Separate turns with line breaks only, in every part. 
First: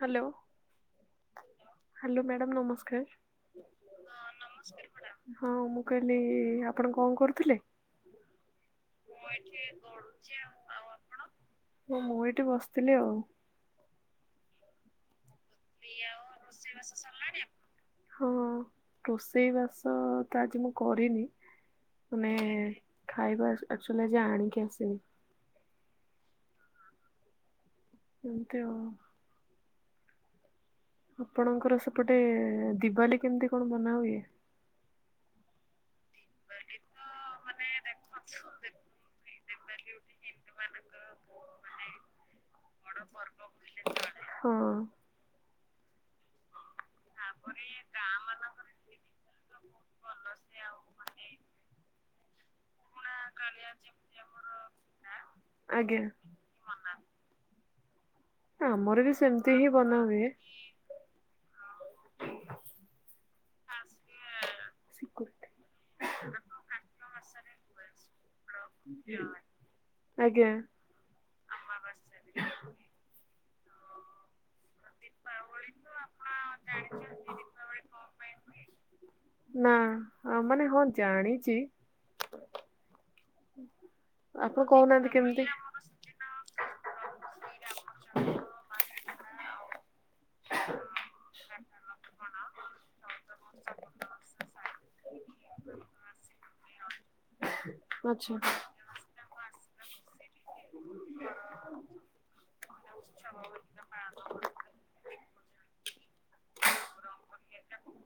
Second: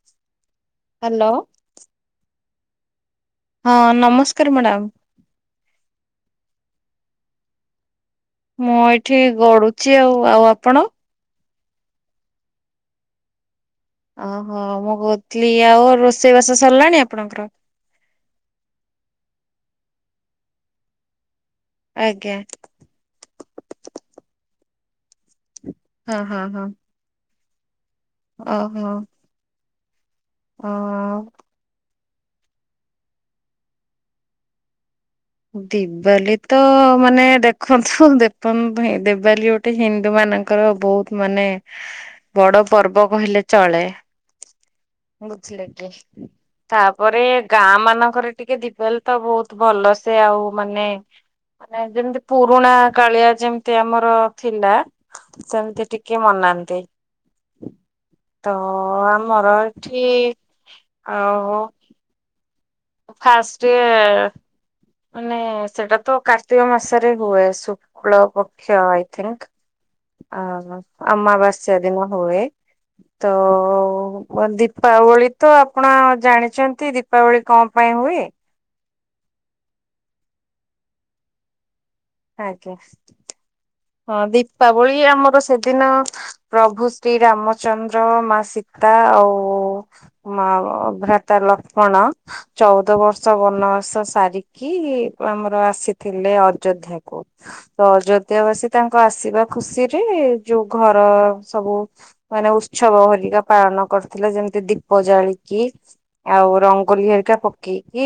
Hello
hello.
Hello madam ନମସ୍କାର। ହଁ ନମସ୍କାର ମ୍ୟାଡ଼ାମ। ହଁ ମୁଁ କଇଲି ଆପଣ କଣ କରୁଥିଲେ?
ମୁଁ ଏଇଠି ଗଡୁଚି ଆଉ। ଆଉ ଆପଣ?
ହଁ ମୁଁ ଏଇଠି ବସିଥିଲି ଆଉ।
ଅ ହ ମୁଁ ଗଦ ଥି ଆଉ ରୋଷେଇ ବାସ ସରଲାଣି ଆପଣଙ୍କର?
ହଁ ରୋଷେଇ ବାସ ତ ତା ଆଜି ମୁଁ କରିନି ମାନେ
ଆଜ୍ଞା
ଖାଇବା ଆକ୍ଚୁଆଲି ଆଜି ଆଣିକି ଆସ ତେ
ହଁ ହଁ ହଁ।
ଏମତିଆଉ।
ହଁ ଆଉ।
ଏପଟେ ଦିୱାଲୀ କେମତି କଣ ମନା ହୁଏ?
ଦିିବାଲି ତ ମାନେ ଦେଖନ୍ତୁ ଦେପନ ପାଇଁ ହିଁଦିୱାଲୀ ଗୋଟେ ହି ନ୍ଦୁମାନଙ୍କର ବହୁତ ମାନେ ବଡ ପର୍ବ କହିଲେ ଚଳେ।
ହଁ
ଅଁ ସିଲେକ୍ଟ ତାପରେ ଗାଁ ମାନଙ୍କରେ ଟିକେ ଦୀଵାଲି ତ ବହୁତ ଭଲ ସେ ସେ ଆଉ ମାନେ ମାନେ ଯେମତି ପୁରୁଣା କାଳିଆ ଯେମତି ଆମର ଥିଲା ସେମତି
ଆଜ୍ଞା
ଟିକେ ମନାନ୍ତି। ତଅ
ବି ସେମିତି
ଆମର
ହିଁ ବନା
ଏଠି
ହୁଏ।
ଆଉ ଫାଷ୍ଟେ ମାନେ ସେଟାତ କାର୍ତ୍ତିକ ମାସରେ ହୁଏ। ସ ତୁକ୍ଳପ କ୍ଷ ଆଇ ଥିଙ୍କ
ଆଜ୍ଞା
ଆମା ଆମାବାସ୍ୟା ଦିନ ହୁଏ। ତଅ ୱାଦିପ ଦୀପାବଳି ତ ଆପଣ ଜାଣିଛନ୍ତି ଦୀପାବଳି କଣ ପାଇଁ ହୁଏ।
ନା ମାନେ ହଁ ଆଣିଛି।
ଆଜ୍ଞା। ହଁ
ଆପଣ
ଦୀପାବଳି
କହୁନାହାନ୍ତି
ଆମର
କେମିତି?
ସେଦିନ ପ୍ରଭୁ ଶ୍ରୀ ରାମଚନ୍ଦ୍ର ମା ସୀତା ଆଉ ମା ଭ୍ରାତା ଲକ୍ଷ୍ମଣ। ଚଉଦ ବର୍ଷ ବନବାସ ସାରିକି ଆମର ଆସିଥିଲେ ଅଯୋଧ୍ୟାକୁ। ତ
ଆଚ୍ଛା
ଅଯୋଧ୍ୟାବାସୀ ତାଙ୍କ ଆସିବା ଖୁସିରେ ଯୋଉ ଘର ସବୁ ମାନେ ଉତ୍ସବ ଘରିକା ପାଳନ କ ଥିଲେ ଯେମିତି ଦୀପ ଜାଳିକି। ଆଉ ରଙ୍ଗୋଲି ହେରିକା ପକେଇକି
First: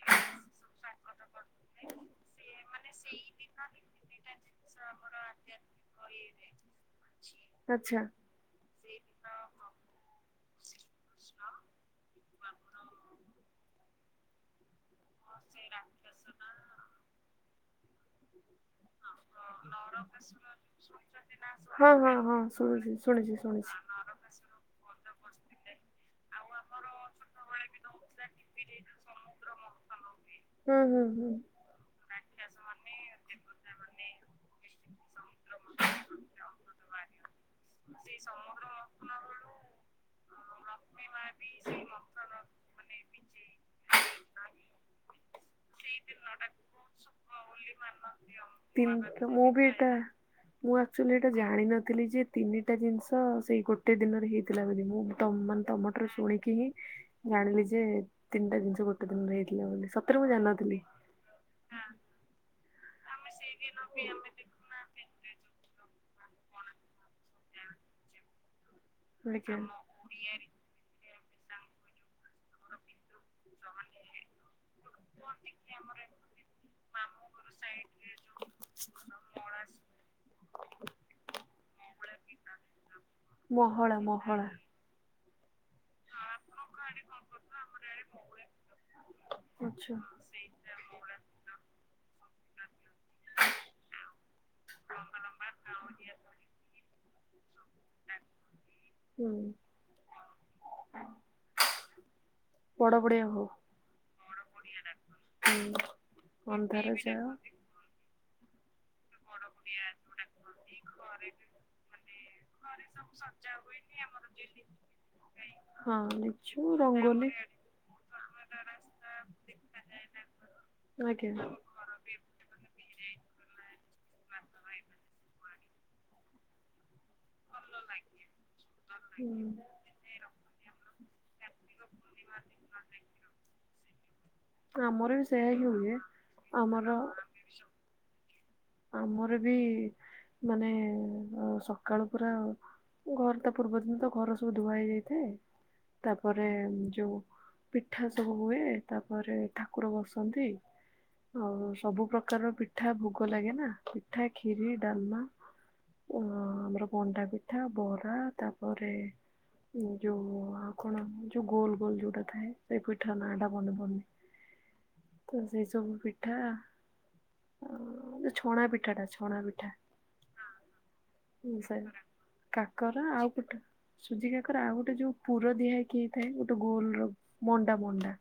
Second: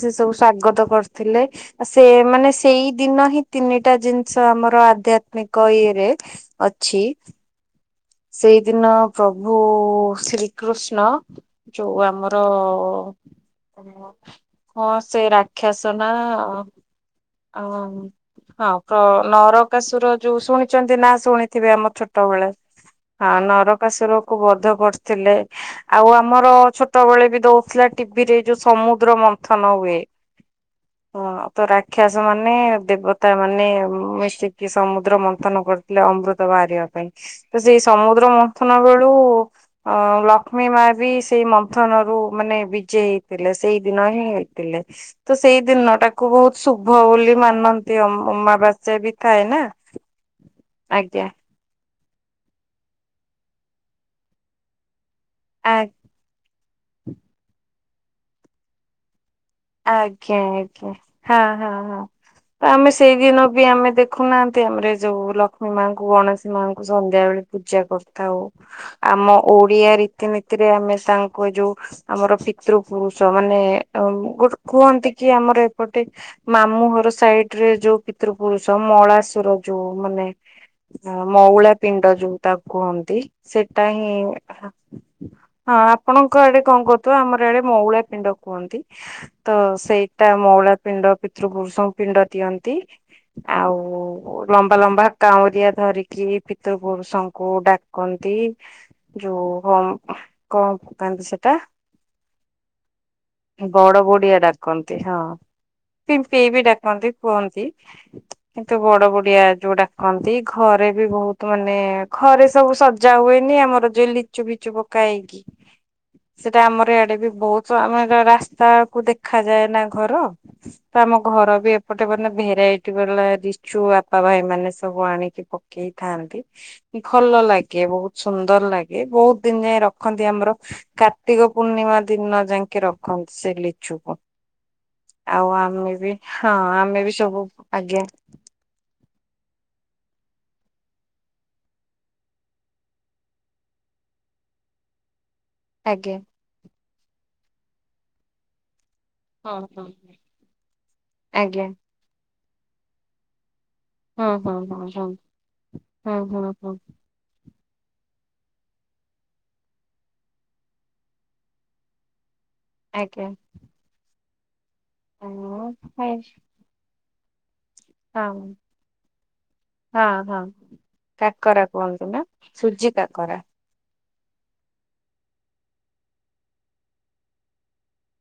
ସେ ସବୁ ସ୍ଵାଗତ କରିଥିଲେ ଆ ସେ ମାନେ ସେଇ ଦିନ ହିଁ ତିନିଟା ଜିନିଷ ଆମ ର ଆଧ୍ୟାତ୍ମିକ ଇଏରେ ଅଛି
ଆଚ୍ଛା।
ସେଇଦିନ ପ୍ରଭୁ ଶ୍ରୀକୃଷ୍ଣ ଯୋଉ ଆମର ହଁ ସେ ରାକ୍ଷାସ ନାଁ ଆଁ ଉ ହଁ ତ ନରକାସୁର ଯୋଉ ଶୁଣିଛନ୍ତି ନା ଶୁଣିଥିବେ
ହଁ
ଆମ
ହଁ ହଁ
ଛୋଟବେଳେ
ଶୁଣୁଛି
ହଁ
ଶୁଣିଛି ଶୁଣିଛି
ନରକାସୁର କୁ ବଧ କରିଥିଲେ ଆଉ ଆ ଆମର ଛୋଟବେଳେ ବି ଦଉଥିଲା ଟିଭି ରେ ଯୋଉ ସମୁଦ୍ର ମନ୍ଥନ ହୁଏ।
ହୁଁ ହୁଁ ହୁଁ।
ହଁ ତ ରାକ୍ଷାସ ମାନେ ଦେବତା ମାନେ ମିଶିକି ସମୁଦ୍ର ମନ୍ଥନ କରିଥିଲେ ଅମୃତ ବାହାରିବା ପାଇଁ ସେଇ ସମୁଦ୍ର ମନ୍ଥନ ବେଳୁ ଅ ଲକ୍ଷ୍ମୀ ମା ବି ସେଇ ମନ୍ଥନ ରୁ ମାନେ ବିଜେ ହେଇଥିଲେ ସେଇ ଦିନ ହିଁ ହେଇଥିଲେ ତ ସେଇ ଦିନ ଟାକୁ ବହୁତ ଶୁଭ ବୋଲି ମାନନ୍ତି ଅମ ଅମାବାସ୍ୟା ବି ଥାଏ ନା।
ଆଃ ମୁଁ ଆକ୍ଚୁଆଲି
ଆଜ୍ଞା
ଏଇଟା ଜାଣିିନଥିଲି ଯେ ତିନିଟା ଜିନିଷ ସେଇ ଗୋଟେ ଦିନରେ ହେଇଥିଲା ବୋଲି ମୁଁ ତମ
ଆ
ତମଠାରୁ ଶୁଣିକି ହିଁ ଜାଣିଲି ଯେ ତିନଟା ଜିନିଷ ଗୋଟେ ଦିନରେ ହେଇ
ଆଜ୍ଞା ଆଜ୍ଞା ହଁ ହଁ ହଁ ତ ଆମେ ସେଇଦିନ ବି ଆମେ ଦେଖୁନାହାନ୍ତି ଆମରେ ଯୋଉ ଲକ ମାଙ୍କୁ ଗଣେଶୀ ମାଙ୍କୁ ସନ୍ଧ୍ୟା ବେଳେ ପୂଜା କରିଥାଉ। ଆମ
ଦେଖିଆ।
ଓଡିଆ ରୀତିନୀତିରେ ଆମେ ସାଙ୍ଗ କୁ ଯୋଉ ଆମର ପିତୃପୁରୁଷ ମାନେ ଅଁ ଗୁଟ କୁହନ୍ତି କି ଆମର ଏପଟେ ମାମୁଁଘର ସାଇଟ ରେ ଯୋଉ ପିତୃପୁରୁଷ ମଳାସୁର ଯୋଉ ମାନେ ମଉଳା ପି ଡ ଯୋଉ ତାକୁ କୁହନ୍ତି ସେଟା
ମହଳା
ହିଁ
ମହଳା
ହଁ ଆପଣଙ୍କ ଆଡେ କଣ କହୁଥିବ ଆମର ଆଡେ ମଉଳା ପିଣ୍ଡ କୁହନ୍ତି। ତ
ଆଚ୍ଛା
ସେଇଟା ମଉଳା ପିଣ୍ଡ ପିତୃପୁରୁଷଙ୍କୁ ପିଣ୍ଡ ଦିଅନ୍ତି। ଆଉ ଲମ୍ବା ଲମ୍ବା କାଉଁରିଆ ଧରିକି ପିତୃପୁରୁଷଙ୍କୁ ଡା କଣତି
ହୁଁ
ଯୋଉ ହଁ କଣ ପକାନ୍ତି ସେଟା
ପଡପଡିଆ ହୋ
ବଡ ବଡିଆ ଡାକନ୍ତି ହଁ ପିଂପେଇ ବି
ଅନ୍ଧାର
ଡାକନ୍ତି
ଯାଅ
କୁଅନ୍ତି କିନ୍ତୁ ବଡ ବ ଡିଆ ଯୋଉ ଡାକନ୍ତି ଘରେ ବି ବହୁତ ମାନେ ଘରେ ସବୁ ସଜା ହୁଏନି ଆମର ଯେ ଲି ଚୁ ବିଚୁ ପକା ହେଇକି
ହଁ
ସେଟା
ଲିଚୁ
ଆମର ଇଆଡେ ବି
ରଙ୍ଗୋଲି
ବହୁତ ମାନେ ରାସ୍ତାକୁ ଦେଖା ଯାଏ ନା ଘର ତ ଆମ
ଆଜ୍ଞା।
ଘର ବି ଏପଟେ ମାନେ ଭେରାଇଟ ବାଲା ଚୁ ବାପା ଭାଇ ମାନେ ସବୁ ଆଣିକି ପକେଇ ଥାନ୍ତି ଭଲ ଲା ଗେ ବହୁତ ସୁନ୍ଦର ଲାଗେ ବହୁତ ଦିନ
ହୁଁ
ଯାଏ ରଖନ୍ତି ଆମର କାର୍ତ୍ତିକ ପୂର୍ଣ୍ଣିମା ଦିନ ଯାଇକି ରଖନ୍ତି ସେ ଲିଚୁକୁ
ଆମର ବି ସେଇୟା
ଆଉ
ହିଁ
ଆମେ
ହୁଏ
ବି ହଁ
ଆମର
ଆମେ ବି ସବୁ ଆଜ୍ଞା
ଆମର ବି ମାନେ ସକାଳୁ ପୁରା ଘର ତା ପୂର୍ବଦିନ ତ ଘର ସବୁ ଧୁଆ ହେଇ ଯାଇଥାଏ।
ଆଜ୍ଞା
ତାପରେ ଯୋଉ ପିଠା ସବୁ ହୁଏ ତାପରେ
ହଁ ହଁ।
ଠାକୁର ବସନ୍ତି
ଆଜ୍ଞା
ଆଉ ସବୁ ପ୍ରକାରର ପିଠା ଭୋଗ ଲାଗେ ନା ପିଠା
ହଁ ହଁ
ଖିରି
ହଁ ହଁ
ଡାମା
ହଁ
ଅ
ହଁ ହଁ
ଆମର ମଣ୍ଡା ପିଠା। ପିଠା ବରା ତାପରେ ଯୋଉ ଆ କଣ ଯୋଉ ଗୋଲ ଗୋଲ ଯୋଉଟା ଥାଏ ସେ ପୀଠ
ଆଜ୍ଞା।
ନାଁ ଟା ମନେ ପଡୁନି। ତ ସେଇ
ହଁ
ସବୁ
ହଁ
ପିଠା ଆଉ
ହଁ
ଛଣା ପିଠା ଟା ଛଣା ପିଠା।
ହଁ କାକରା
ସେ
କୁହନ୍ତୁ ନା ସୁଜି
ଆଉ
କାକରା
ପିଠା ସୁଜି କାକର ଆଉ ଗୋଟେ ଯୋଉ ପୁର ଦିହାକି ହେଇଥାଏ ଗୋଟେ ଗୋଲର ମଣ୍ଡା ମଣ୍ଡା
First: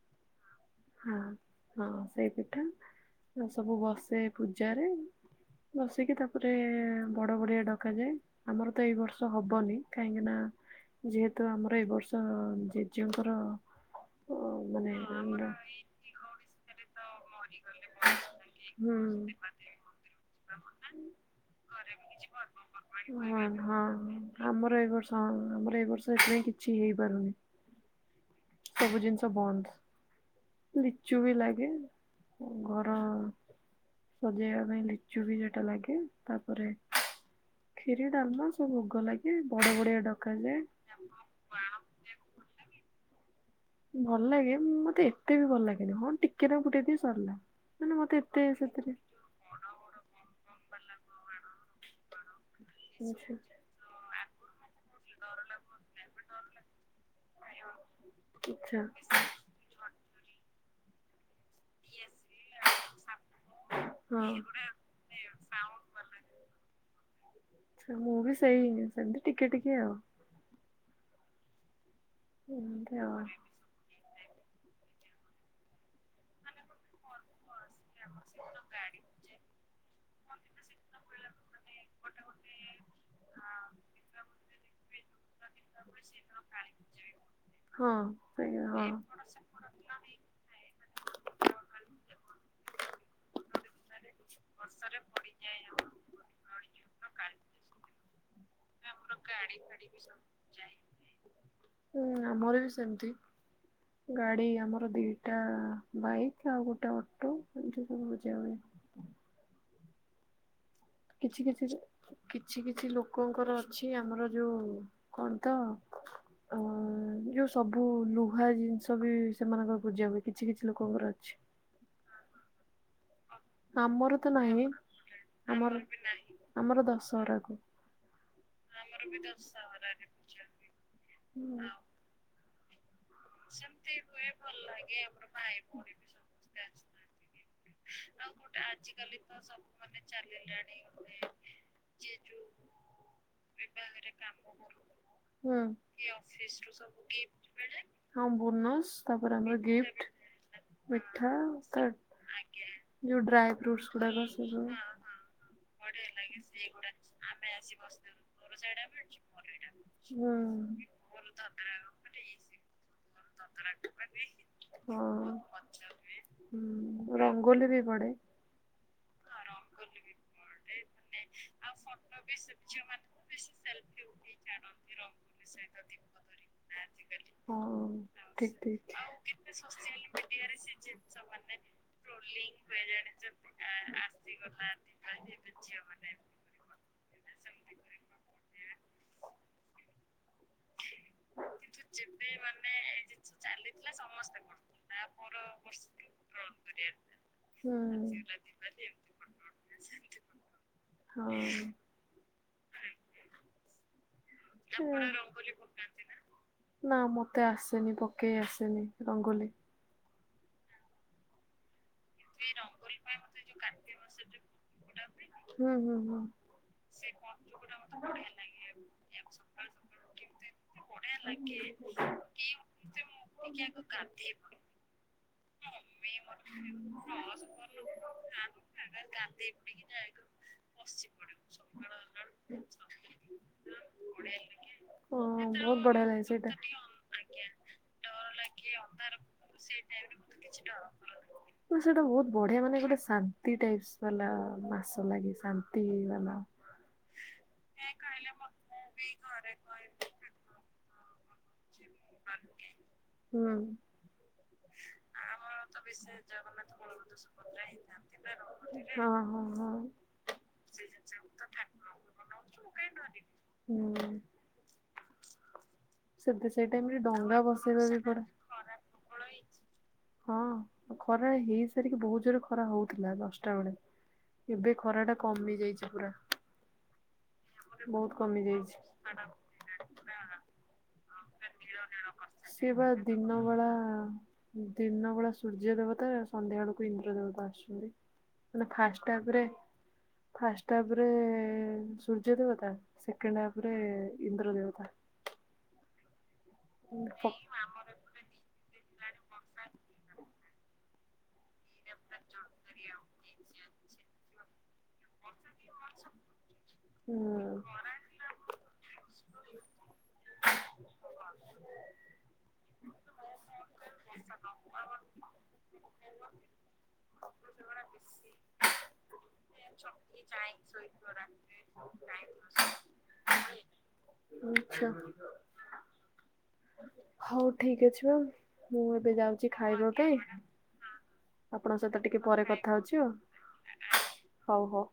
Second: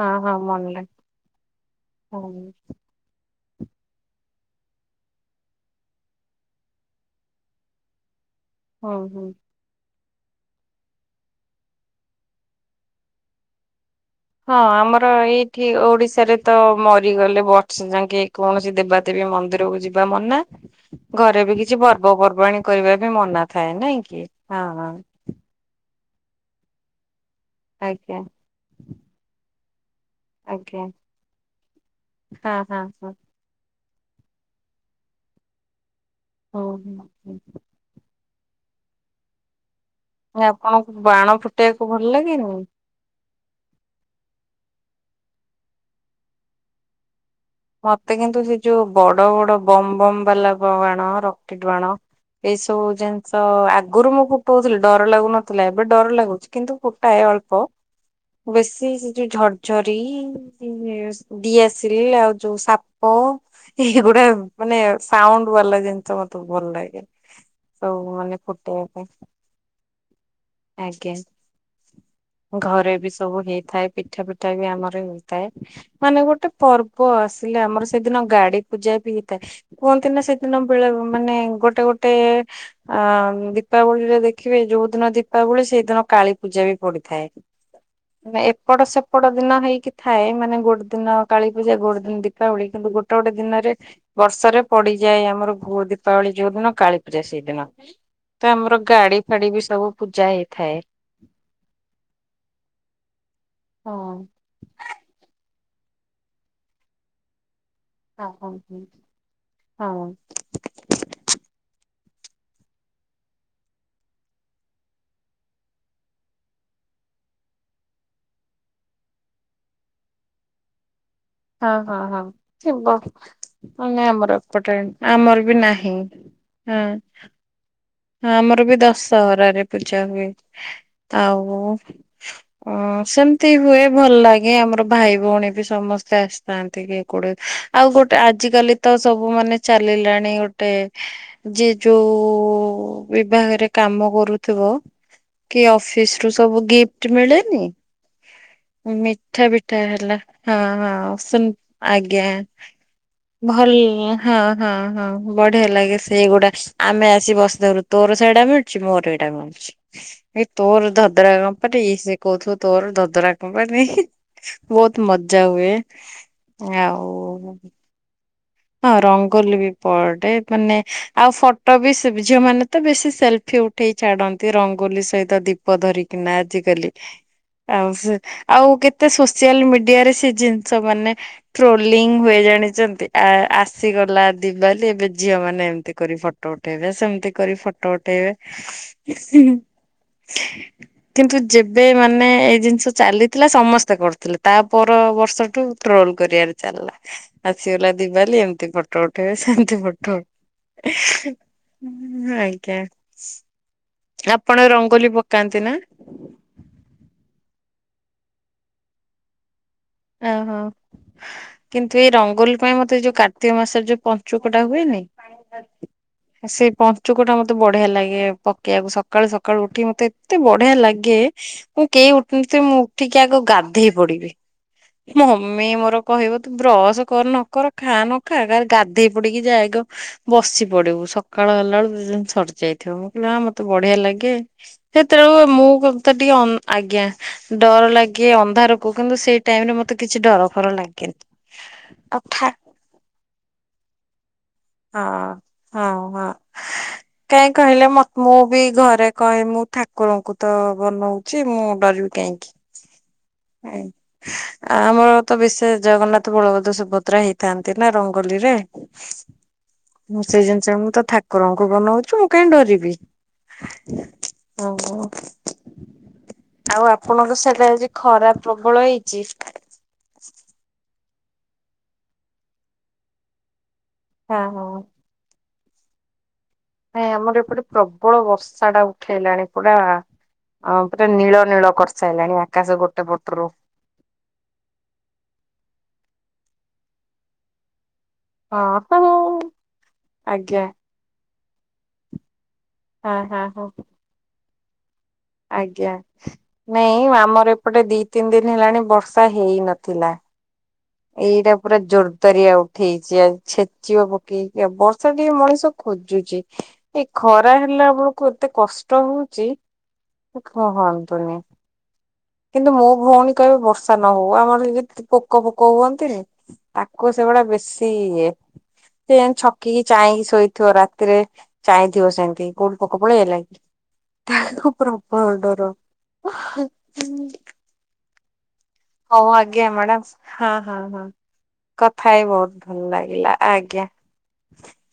ହଁ ହଁ ମଣ୍ଡା
ହଁ ଏ ସବୁ ବସ୍ ସେ ପୂଜାରେ ବସିକି ତାପରେ ବଡ଼ ବଡ଼ିଆ ଡକାଯାଏ। ଆମର ତ ଏଇ
ହଁ ହଁ।
ବର୍ଷ ହବନି। କାହିଁକିନା ଯେହେତୁ ଆମର ଏ ବର୍ଷ ଜେଜେଙ୍କର-
ହଁ ଆମର
ମାନେ
ଏଇଠି ଓଡିଶାରେ ତ ମରିଗଲେ ବର୍ଷା ଯାକେ କୌଣସି-
ହୁଁ।
ଦେବାଦେବୀ ମନ୍ଦିରକୁ ଯିବା ମନା। ଘରେ ବି କିଛି ପର୍ବ ପର୍ବାଣୀ କରିବା ବି
ହଁ
ମନା ଥାଏ
ହଁ
ନାଇଁ କି
ଆମର ଏ
ହଁ।
ବର୍ଷ ହଁ [unintelligible]
ଆଜ୍ଞା।
ସବୁ ଜିନିଷ ବନ୍ଦ
ଆଜ୍ଞା
ଲିଚୁ ବି ଲାଗେ
ହଁ ହଁ
ଘର- ସଜେଇବା ପାଇଁ ଲିଚୁ ବି ସେଟା ଲାଗେ।
ହଁ
ତାପରେ
ହୁଁ ହୁଁ
କ୍ଷୀରି ଡାଲମା- ଭୋଗ ଲାଗେ। ବଡ ବଡଆ-
ଆପଣଙ୍କୁ ବାଣ ଫୁଟେଇବାକୁ ଭଲ ଲାଗେନି?
ଭଲ ଲାଗେ ମୋତେ ଏତେ ବି ଭଲ ଲାଗେନି ହଁ ଟିକେ ନା ଗୋଟେ ଦି ସରିଲା। ମାନେ ମତେ
ମୋତେ
ଏତେ
କିନ୍ତୁ ସେ ଯୋଉ
ସେଥିରେ
ବଡ ବଡ ବମ୍ ବମ୍ ବାଲା ବାଣ ରକେଟ ବାଣ- ଏଇ ସବୁ ଜିନିଷ ଆଗରୁ ମୁଁ ଫୁଟୋଉଥିଲି ଡର ଲାଗୁନଥିଲା ଏବେ ଡର ଲାଗୁଚି କିନ୍ତୁ ଫୁଟାଏ ଅଳ୍ପ
ଇଚ୍ଛା
ବେଶୀ ସେ ଯୋଉ ଝରର୍ଝରି [unintelligible] ଦିଆସିଲି ଆଉ ସାପ
ହଁ।
ଏଗୁଡା ମାନେ ସାଉଣ୍ଡ
ଆଚ୍ଛା
ବାଲା ଜିନିଷ ମତେ ଭଲ ଲା ଗେ ସବୁ
ମୁଁ ବି
ମାନେ
ସେଇ
ଫୁଟେଇବା ପାଇଁ
ସେମିତି ଟିକେ ଟିକେ ଆଉ।
ଆଜ୍ଞା ଘରେ
ଏମିତି
ବି
ଆଉ।
ସବୁ ହେଇଥାଏ। ପିଠା ପିଠା ବି ଆମର ହେଇଥାଏ ମାନେ ଗୋଟେ ପର୍ବ ଆ ଆମର ସେଦିନ ଗାଡି ପୂଜା ବି ହେଇଥାଏ କୁହନ୍ତି ନା ସେଦିନ ବେଳେ ମାନେ ଗୋଟେ ଗୋଟେ ଆ ଦୀପାବଳିରେ ଦେଖିବି ଯୋଉ ଦିନ ଦୀପାବଳି ସେଇଦିନ କାଳୀପୂଜା ବି ପଡିଥାଏ।
ହଁ
ମାନ
ସେଇ
ଏପଟ
ହଁ
ସେପଟ ଦିନ ହେଇକି ଥାଏ ମାନେ ଗୋଟେ ଦିନ କାଳୀପୂଜା ଗୋଟେ ଦିନ ଦୀପାବଳି କିନ୍ତୁ ଗୋଟେ ଗୋଟେ ଦିନରେ ବର୍ଷରେ ପଡିଯାଏ ଆମର ଭୁ ଦୀପାବଳି ଯୋଉ ଦିନ କାଳୀ ପୂଜା ସେଇଦିନ। ତ ଆମର ଗାଡି ଫାଡି ବି ସବୁ ପୂଜା ହେଇଥାଏ
ହୁଁ ଆମର ବି ସେମିତି
ହଁ
ଗାଡି ଆମର ଦିଇଟା ବାଇକ୍ ଆଉ ଗୋଟେ ଅଟୋ ଏଠିକି
ହଁ
ପୂଜା ହୁଏ।
ହଁ। ହଁ।
କିଛି କିଛି କିଛି କିଛି ଲୋକଙ୍କର ଅଛି ଆମର ଯୋଉ କଣ ତ ଅ ଯୋଉ ସବୁ ଲୁହା ଜିନିଷ ବି ସେମାନଙ୍କର ପୂଜା ହୁଏ। କିଛି କିଛି ଲୋକଙ୍କର ଅଛି।
ହଁ ହଁ ହଁ ଥିବ। ହାଁ ନାଇଁ
ତ
ଆମର
ନାହିଁ
ଏପଟେ ଆମର ବି ନାହିଁ
ଆମର
ହଁ।
ଦଶହରାକୁ
ହଁ ଆମର ବି ଦଶହରାରେ ପୂଜା ହୁଏ ଆଉ
ହୁଁ
ଅଂ ସେମିତି ହୁଏ। ଭଲ ଲାଗେ ଆମର ଭାଇଭଉଣୀ ବି ସମସ୍ତେ ଆସିଥାନ୍ତି କି କୋଡେ ଆଉ ଗୋଟେ ଆଜିକାଲି ତ ସବୁ ମାନେ ଚାଲିଲାଣି ଗୋଟେ ଯେ ଯୋଉ ବିଭାଗରେ କାମ କରୁଥିବ।
ହୁଁ,
କି ଅଫିସରୁ ସବୁ ଗିଫ୍ଟ ମିଳେନି?
ହଁ ବୋନସ୍ ତାପରେ ଆମର
ମିଠାପିଠା
ଗିଫ୍ଟ
ହେଲା ହଁ,
ମିଠା
ହଁ,
ତା
ଆଜ୍ଞା।
ଯୋଉ ଡ୍ରାଏ
ଭଲ
ଫ୍ରୁଟସ୍ ଗୁଡାକ
ହଁ
ସେ ସବୁ
ହଁ ହଁ ବଢିଆ ଲାଗେ ସେଇଗୁଡା। ଆମେ ଆସି ବସଧରୁ। ତୋର ସେଇଟା ମିଳୁଛି, ମୋର ଏଇଟା ମିଳୁଛି। ତୋର
ହୁଁ।
ଧଦରା କମ୍ପାନୀ ସେ କହୁଥିବ ତୋର ଧଦରା କମ୍ପାନୀ,
ହଁ
ବହୁତ ମଜା ହୁଏ
ହୁଁ
ଆଉ
ରଙ୍ଗୋଲି ବି ପଡେ।
ହଁ ରଙ୍ଗଲି ବି ପଡେ ମାନେ ଆଉ ଫଟୋ ବି ଝିଅମାନେ ତ ବେଶୀ ସେଲଫି ଉଠ ଉଠେଇ ଛାଡନ୍ତି ରଙ୍ଗୋଲି ସହିତ ଦୀପ ଧରିକିନା ଆଜିକାଲି
ହଁ
ଆଉ
ଠିକ
ଆଉ
ଠିକ।
କେତେ ସୋସିଆଲ ମିଡିଆରେ ସେ ଜିନିଷ ମାନେ ଟ୍ରୋଲିଂ ହୁଏ ଜାଣିଛନ୍ତି? ଆ ଆସିଗ ଲା ଦିିବାଲି ଏବେ ଝିଅମାନେ ଏମିତି କରି ଫଟୋ ଉଠେଇବେ ସେମତି କରି ଫଟୋ ଉଠେଇବେ। ହୁଁ। କିନ୍ତୁ ଯେବେ ମାନେ ଏଇ ଜିନିଷ ଚାଲିଥିଲା ସମସ୍ତେ କରିୁଥିଲେ ତାପର ବର୍ଷ ଟ୍ରୋଲ କରିବାରେ
କରିବା।
ଚାଲିଲା ଆସିଗଲା
ହୁଁ
ଦିିବାଲି ପଟ ଉଠେଇ ସେନ୍ତି ପଟ
ହଁ
ଆଜ୍ଞା। ଆପଣ ରଙ୍ଗୋଲି ପକାନ୍ତି ନା?
ନା ମତେ ଆସେ ସେନୀ ପକେଇ ଆସନି ରଙ୍ଗୋଲି।
ଓହୋ। କିନ୍ତୁ ଏଇ ରଙ୍ଗୋଲି ପାଇଁ ମତେ ଯୋଉ କାର୍ତ୍ତିକ ମାସରେ ଯୋଉ ପଞ୍ଚୁକଟା ହୁଏନି
ହୁଁ ହୁଁ ହୁଁ।
ସେ ପଞ୍ଚୁକ ଟା ମତେ ବଢିଆ ଲାଗେ ପକେଇବାକୁ ସକାଳୁ ସକାଳୁ ଉଠି ମତେ ଏତେ ବଢିଆ ଲାଗେ ମୁଁ କେହି ଉଠୁ ନଥିବେ ମୁଁ ଉଠିକି ଆଗ ଗାଧେଇ ପଡିବି। ମମି ମୋର କହିବ ତୁ ବ୍ରସ କର ନ କର ଖା ନ ଖା କା ଗାଧେଇ ପଡିକି ଯାଇକ ବସି ପଡିବୁ ସକାଳ ହେଲା ସରିଯାଇଥିବ ମୁଁ କହିଲି ମତେ ବଢିଆ ଲାଗେ
ହଁ
ସେତେବେଳକୁ ମୁଁ
ବହୁତ ବଢିଆ
କଥା
ଲାଗେ
ଟିକେ ଅ
ସେଇଟା।
ଆଜ୍ଞା। ଡର ଲାଗେ ଅନ୍ଧାରକୁ କିନ୍ତୁ ସେଇ ଟାଇମରେ ମତେ କିଛି ଡର ଫର ଲାଗେନି।
ସେଇଟା
ଆଉ
ବହୁତ
ଠା
ବଢିଆ ମାନେ ଗୋଟେ ଶାନ୍ତି ଟାଇପ ବାଲା ମାସ ଲାଗି ଶାନ୍ତି ବନାଉ।
କାଇହିଁ କହିଲେ ମ ମୁଁ ବି ଘରେ କହେ ମୁଁ ଠାକୁରଙ୍କୁ ତ ବନଉଛି ମୁଁ ଡରିବି
ହୁଁ।
କାହିଁକି? ଆମର ତ ବିଶେଷ ଜଗନ୍ନାଥ ବଳଭଦ୍ର ସୁଭଦ୍ରା ହେଇଥାନ୍ତି ନା ରଙ୍ଗୋଲିରେ।
ହଁ ହଁ ହଁ
ମୁଁ ସେଇ ଜିନିଷ ମୁଁ ତ ଠାକୁରଙ୍କୁ ବନଉଛି ମୁଁ କାହିଁ ଡରିବି।
ହୁଁ।
ଓହୋ
ସେବେ ସେଇ
ଆଉ
ଟାଇମରେ ଡଙ୍ଗା
ଆପଣଙ୍କ ସେଟା
ବସେଇବା
ଆଜି
ବି ପଡେ।
ଖରା ପ୍ରବଳ ହେଇଛି। [inaudible]
ହଁ ଖରା ହେଇ ସାରିକି ବହୁତ ଜୋର ଖରା ହଉଥିଲା ଦଶଟା
ହଁ
ବେଳେ
ହଁ
ଏବେ ଖରାଟା କମି ଯାଇ ପୁରା।
ନାଇଁ ଆମର ଏପଟେ
ବହୁତ
ପ୍ରବଳ
କମି ଯାଇଛି।
ବର୍ଷାଟା ଉଠେଇଲାଣି ପୁରା ଅ ନୀଳ ନୀଳ
ସେ ବା ଦିନ
ପଟରୁ
ବଳା ଦିନ ବଳା ସୂର୍ଯ୍ୟ ଦେବତା। ସନ୍ଧ୍ୟାବେଳକୁ ଇନ୍ଦ୍ର ଦେବତା ଆସିଛନ୍ତି। ମାନ ଫାଷ୍ଟ ହାପରେ
ହଁ ଆଜ୍ଞା
ଫାଷ୍ଟ ହାପରେ ସୂର୍ଯ୍ୟ ଦେବତା।
ହଁ ହଁ
ସେକେଣ୍ଡ
ହଁ।
ହାପରେ ଇନ୍ଦ୍ର ଦେବତା।
ଆଜ୍ଞା। ନାଇଁ ଆମର ଏପଟେ ଦି ତିନି ଦିନ ହେଲାଣି ବର୍ଷା ହେଇନଥିଲା। ଏଇଟା ପୁରା ଜୋରଦାରିଆ ଉଠେଇଛି ଆ ଛେ ଛେଚିବ ପକେଇକି ବର୍ଷା ଟିଏ ମଣିଷ ଖୋଜୁଛି। ଏଇ ଖରା
ହୁଁ।
ହେଲା ବେଳକୁ ଏତେ କଷ୍ଟ ହଉଚି। କୁହନ୍ତୁନି। କିନ୍ତୁ ମୋ ଭଉଣୀ କହିବେ ବର୍ଷା ନ ହଉ ଆମର [unintelligible] ପୋକ ଫୋକ ହୁଅନ୍ତି ତାକୁ ସେଗଡା ପା ବେଶୀ ଇଏ ସେଯାଏ ଛକିକି ଚାହିଁକି ଶୋଇଥିବ ରାତିରେ ଥିବ ସେମିତି କୋଉଠି ପୋକ ପଳେଇ ଆଲାଣି ତାକୁ
ଆଚ୍ଛା
ପ୍ରବଳ ଡର।
ହଉ ଠିକ୍ ଅଛି ମ୍ୟାମ।
ହଉ ଆଜ୍ଞ ମ୍ୟାଡ଼ାମ୍ ହଁ ହଁ ହଁ।
ଆପଣଙ୍କ ସହିତ
କଥା
ଟିକେ
ହେଇ
ପରେ
ବହୁତ
କଥା
ଭଲ
ହଉଛି ଆଉ
ଲାଗିଲା ଆଜ୍ଞା।
ହଉ ହଉ।